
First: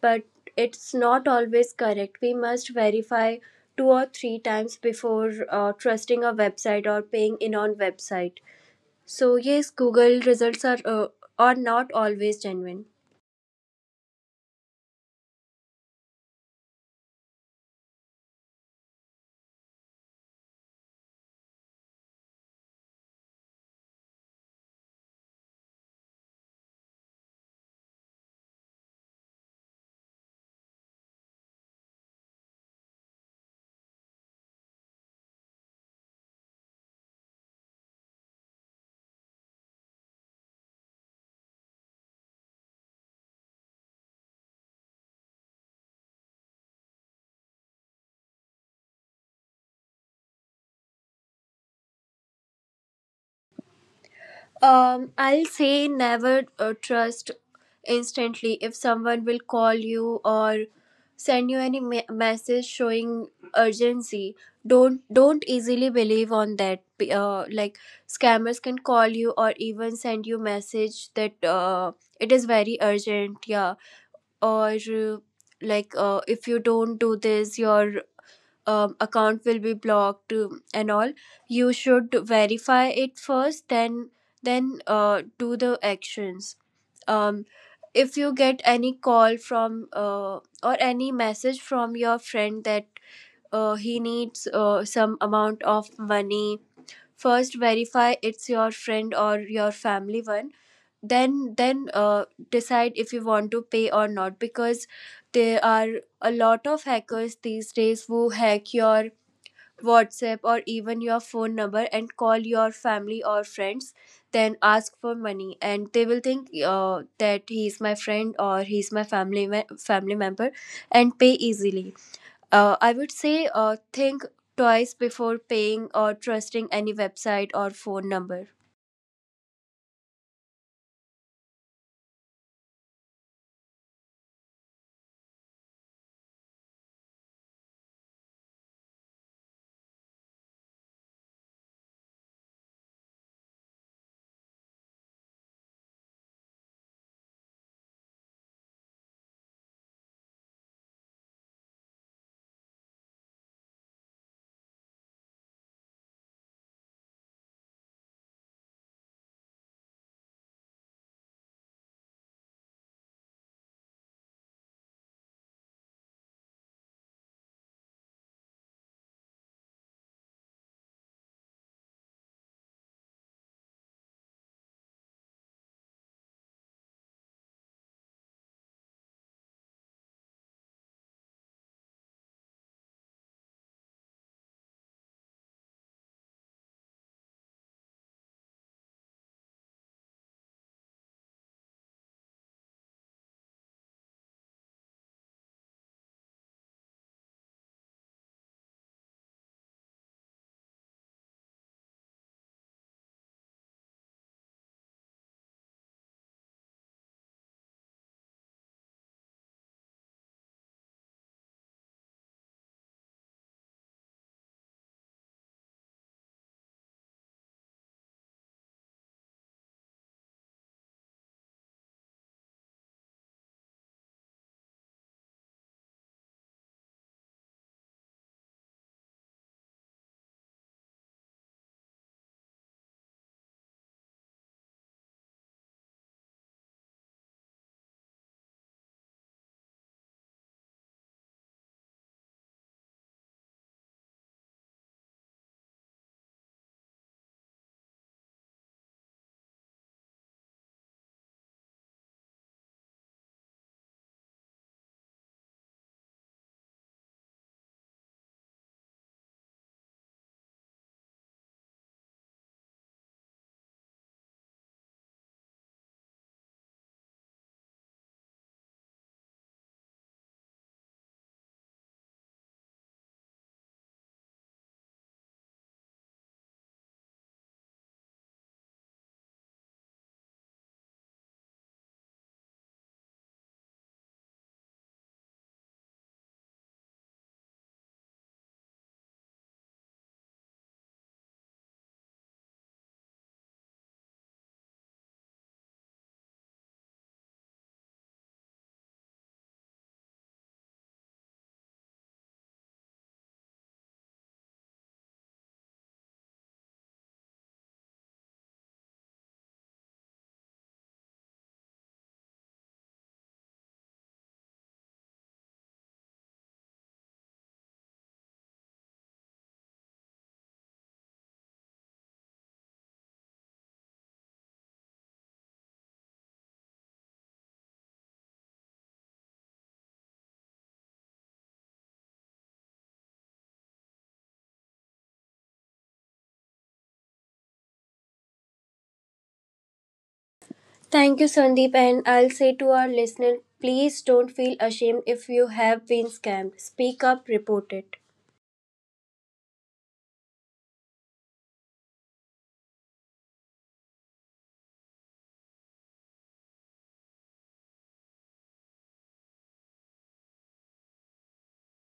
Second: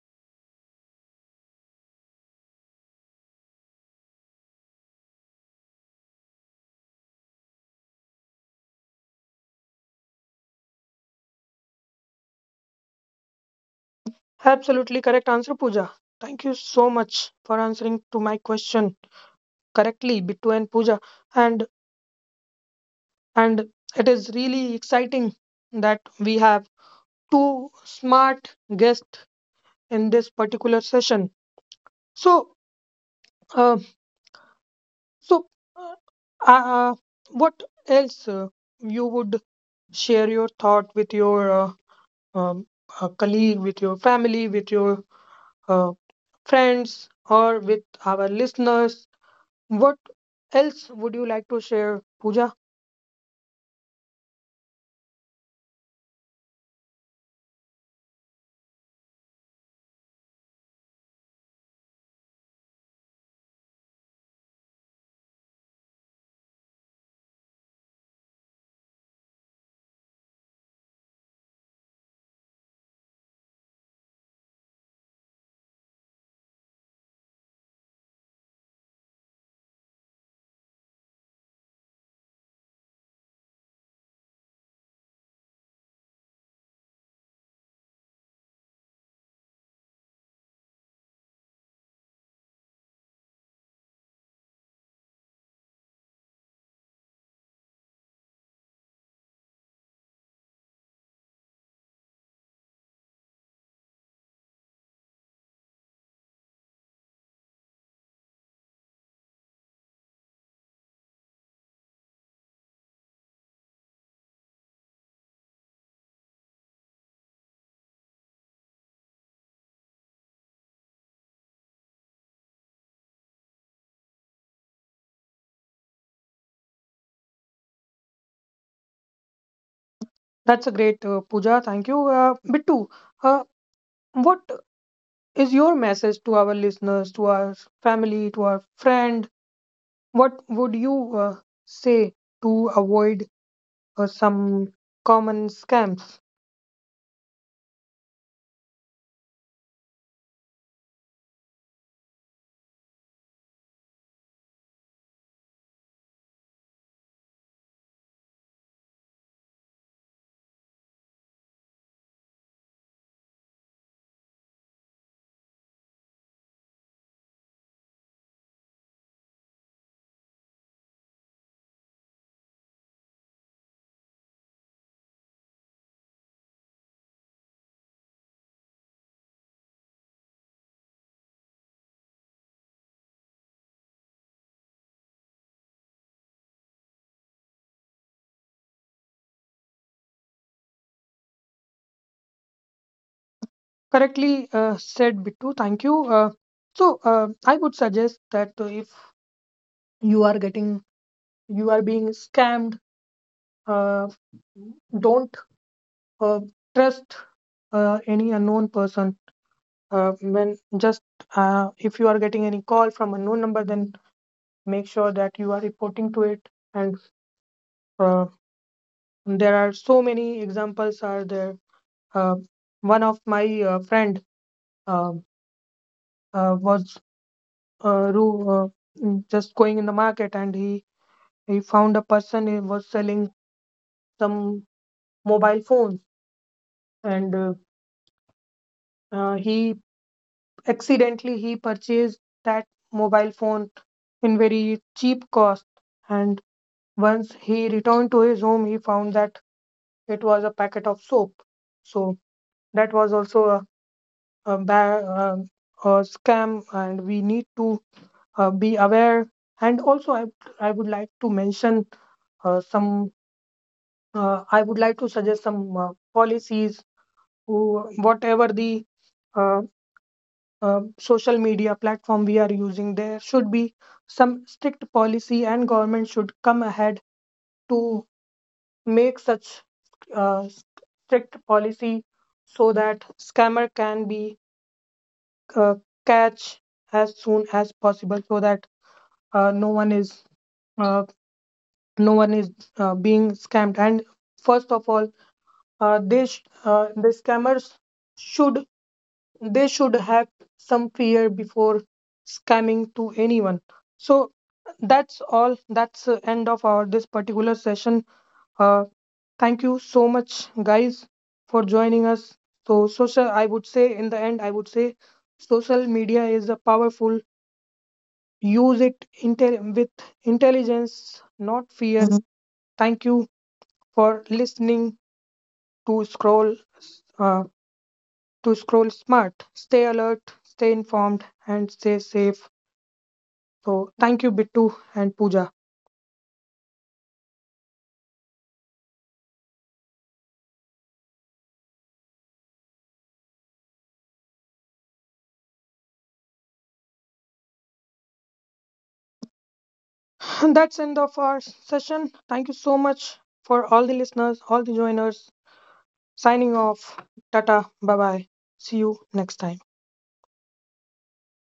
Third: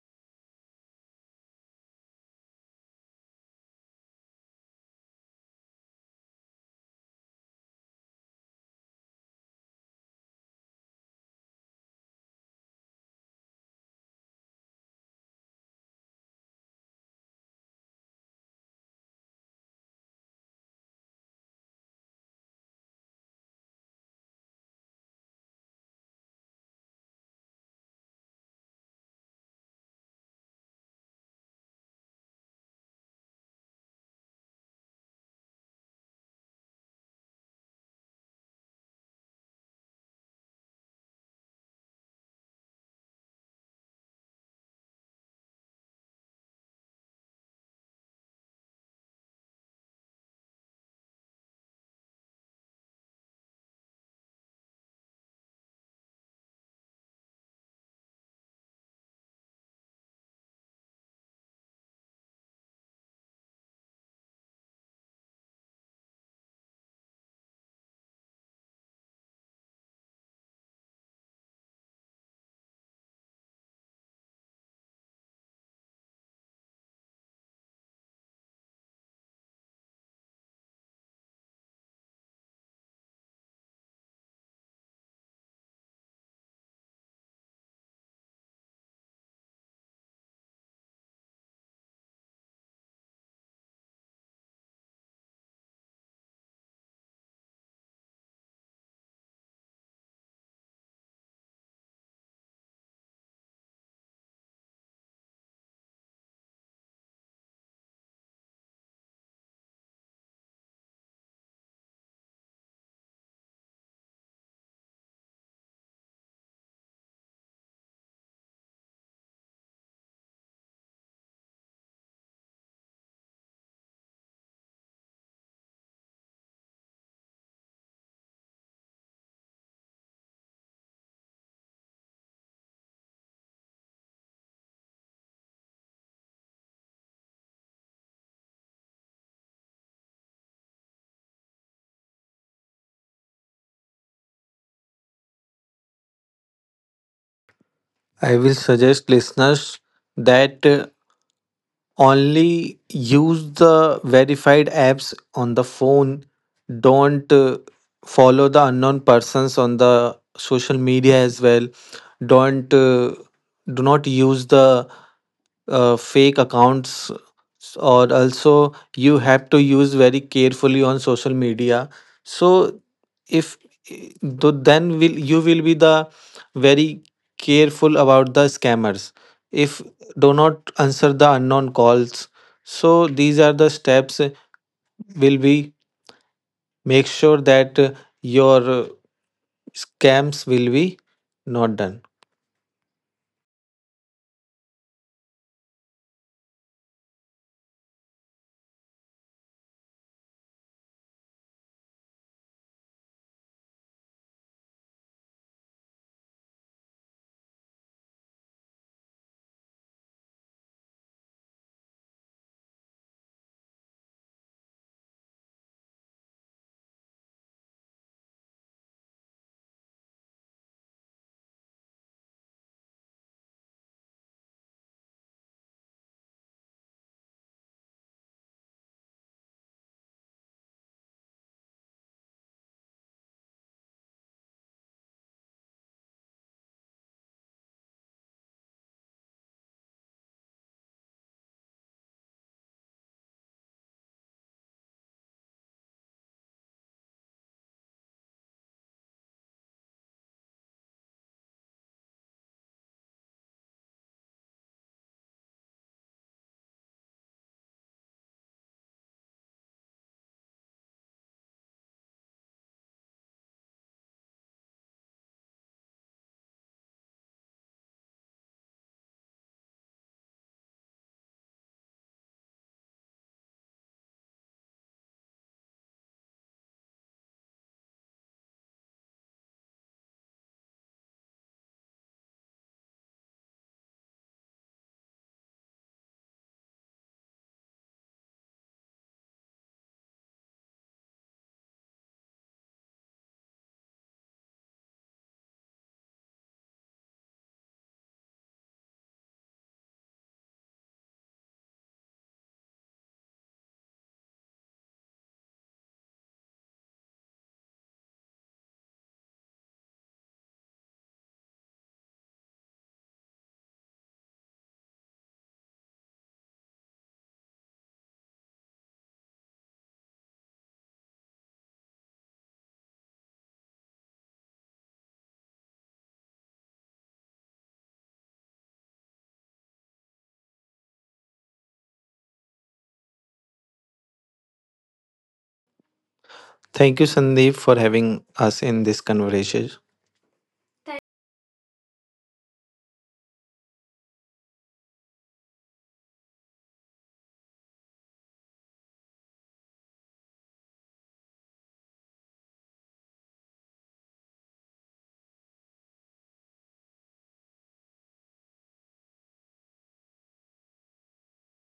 But it's not always correct. We must verify two or three times before trusting a website or paying in on website. So yes, Google results are not always genuine.
Absolutely correct answer, Pooja. Thank you so much for answering to my question correctly, Bittu and Pooja. And and it is really exciting that we have two smart guests in this particular session. So. uh, So, uh, uh, what else you would share your thought with your um, colleague, with your family, with your uh, friends, or with our listeners? What else would you like to share, Pooja?
I'll say never trust instantly if someone will call you or send you any message showing urgency. Don't easily believe on that. Like scammers can call you or even send you message that it is very urgent. Yeah, or like if you don't do this, your account will be blocked, and all. You should verify it first, then do the actions. um, if you get any call from, or any message from your friend that he needs some amount of money, first verify it's your friend or your family one, then decide if you want to pay or not, because there are a lot of hackers these days who hack your WhatsApp or even your phone number and call your family or friends, then ask for money, and they will think that he's my friend or he's my family member, and pay easily. I would say think twice before paying or trusting any website or phone number.
That's a great Pooja. Thank you, Bittu. Uh, what is your message to our listeners, to our family, to our friend? What would you say to avoid some common scams?
I will suggest listeners that only use the verified apps on the phone. Don't follow the unknown persons on the social media as well. Don't do not use the fake accounts, or also you have to use very carefully on social media. So if though then will you will be the very careful about the scammers, if do not answer the unknown calls, so these are the steps will be make sure that your scams will be not done.
Correctly said, Bittu. Thank you. Uh, so uh, I would suggest that if you are getting you are being scammed, uh, don't uh, trust any unknown person. When just If you are getting any call from unknown number, then make sure that you are reporting to it. And uh, there are so many examples are there. uh, One of my friend uh, was uh, ru- uh, just going in the market, and he found a person who was selling some mobile phones, and he accidentally he purchased that mobile phone in very cheap cost. And once he returned to his home, he found that it was a packet of soap. So that was also a, ba- um, a scam, and we need to be aware. And also, I would like to mention some. I would like to suggest some policies. Whatever the uh, social media platform we are using, there should be some strict policy, and government should come ahead to make such uh, strict policy, so that scammer can be uh, catch as soon as possible, so that uh, no one is uh, no one is being scammed. And first of all, the scammers should they should have some fear before scamming to anyone. So that's the end of our this particular session. uh, Thank you so much guys for joining us. So social I would say in the end, I would say social media is a powerful. Use it, intel with intelligence, not fear. Mhm. Thank you for listening to uh, Scroll Smart. Stay alert, stay informed, and stay safe. So thank you, Bittu and Pooja.
Thank you, Sandeep, for having us in this conversation.
Thank you, Sandeep. And I'll say to our listener, please don't feel ashamed if you have been scammed. Speak up, report it.
<laughs> And that's end of our session. Thank you so much for all the listeners, all the joiners. Signing off. Tata. Bye bye. See you next time.